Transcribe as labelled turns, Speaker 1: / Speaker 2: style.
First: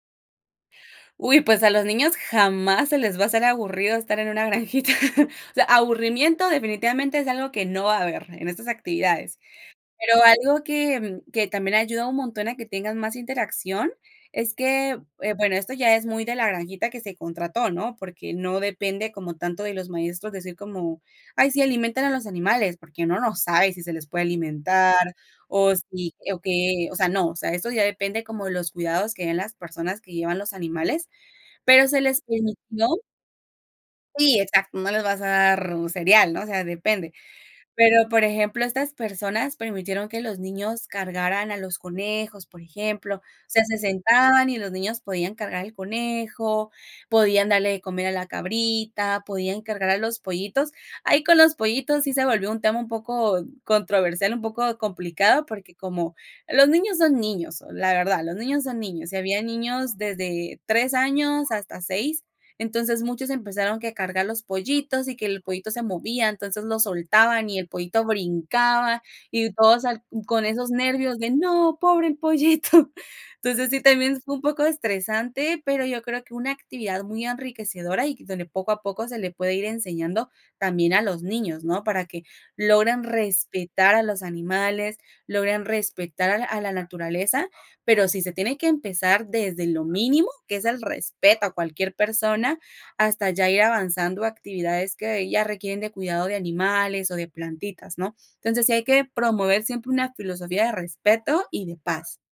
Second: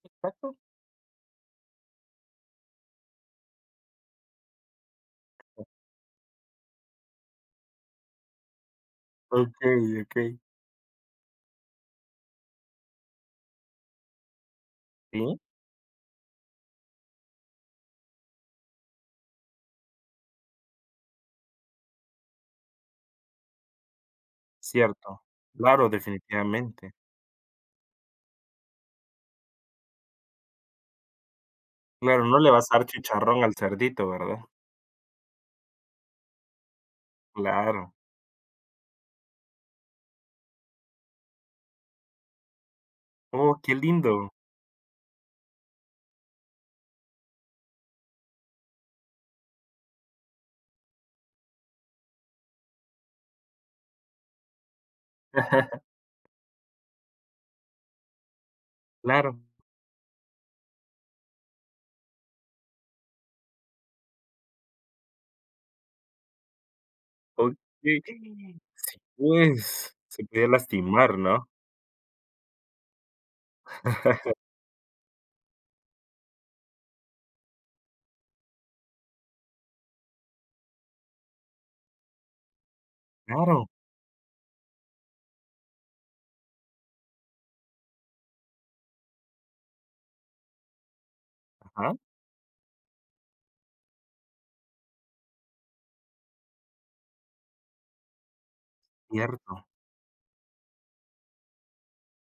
Speaker 1: ¿Qué pasó?
Speaker 2: Uy, pues a los niños jamás se les va a hacer aburrido estar en una granjita. O sea, aburrimiento definitivamente es algo que no va a haber en estas actividades.
Speaker 1: Okey,
Speaker 2: Pero
Speaker 1: okey.
Speaker 2: algo que que también ayuda un montón a que tengan más interacción es que, eh,
Speaker 1: ¿SÍ?
Speaker 2: bueno, esto ya es muy de la granjita que se contrató, ¿no? Porque no depende como tanto de los maestros decir como: "Ay, sí, alimenten a los animales", porque uno no sabe si se les puede alimentar
Speaker 1: Cierto.
Speaker 2: o
Speaker 1: Claro,
Speaker 2: si o qué,
Speaker 1: definitivamente.
Speaker 2: o sea, no, o sea, eso ya depende como de los cuidados que den las personas que llevan los animales, pero se les
Speaker 1: Claro, no le vas a dar
Speaker 2: permitió
Speaker 1: chicharrón al cerdito,
Speaker 2: Sí,
Speaker 1: ¿verdad?
Speaker 2: exacto, no les vas a dar un cereal, ¿no?, o sea, depende.
Speaker 1: Claro.
Speaker 2: Pero, por ejemplo, estas personas permitieron que los niños cargaran a los conejos, por ejemplo. O
Speaker 1: Oh,
Speaker 2: sea,
Speaker 1: qué
Speaker 2: se
Speaker 1: lindo.
Speaker 2: sentaban y los niños podían cargar el conejo, podían darle de comer a la cabrita, podían cargar a los pollitos. Ahí, con los pollitos, sí se volvió un tema un poco controversial, un poco complicado, porque, como los niños son niños, la verdad, los niños son niños, y
Speaker 1: Claro.
Speaker 2: habían niños desde 3 años hasta 6, entonces muchos empezaron que cargar a los pollitos y que el pollito se movía, entonces lo soltaban
Speaker 1: Okey.
Speaker 2: y el
Speaker 1: Sí.
Speaker 2: pollito brincaba, y todos
Speaker 1: Pues,
Speaker 2: al
Speaker 1: se
Speaker 2: con
Speaker 1: puede
Speaker 2: esos
Speaker 1: lastimar,
Speaker 2: nervios de:
Speaker 1: ¿no?
Speaker 2: "No, pobre el pollito". Entonces, sí, también fue un poco estresante, pero yo creo que una actividad muy enriquecedora y donde poco a poco se le puede ir enseñando también a los niños, ¿no? Para que logren
Speaker 1: Claro.
Speaker 2: respetar a los animales, logren respetar a a la naturaleza, pero sí se tiene que empezar desde lo mínimo, que es el respeto a
Speaker 1: Ajá.
Speaker 2: cualquier persona, hasta ya ir avanzando a actividades que ya requieren de cuidado de animales o de plantitas, ¿no? Entonces, sí hay que promover
Speaker 1: Cierto.
Speaker 2: siempre una filosofía de respeto y de paz.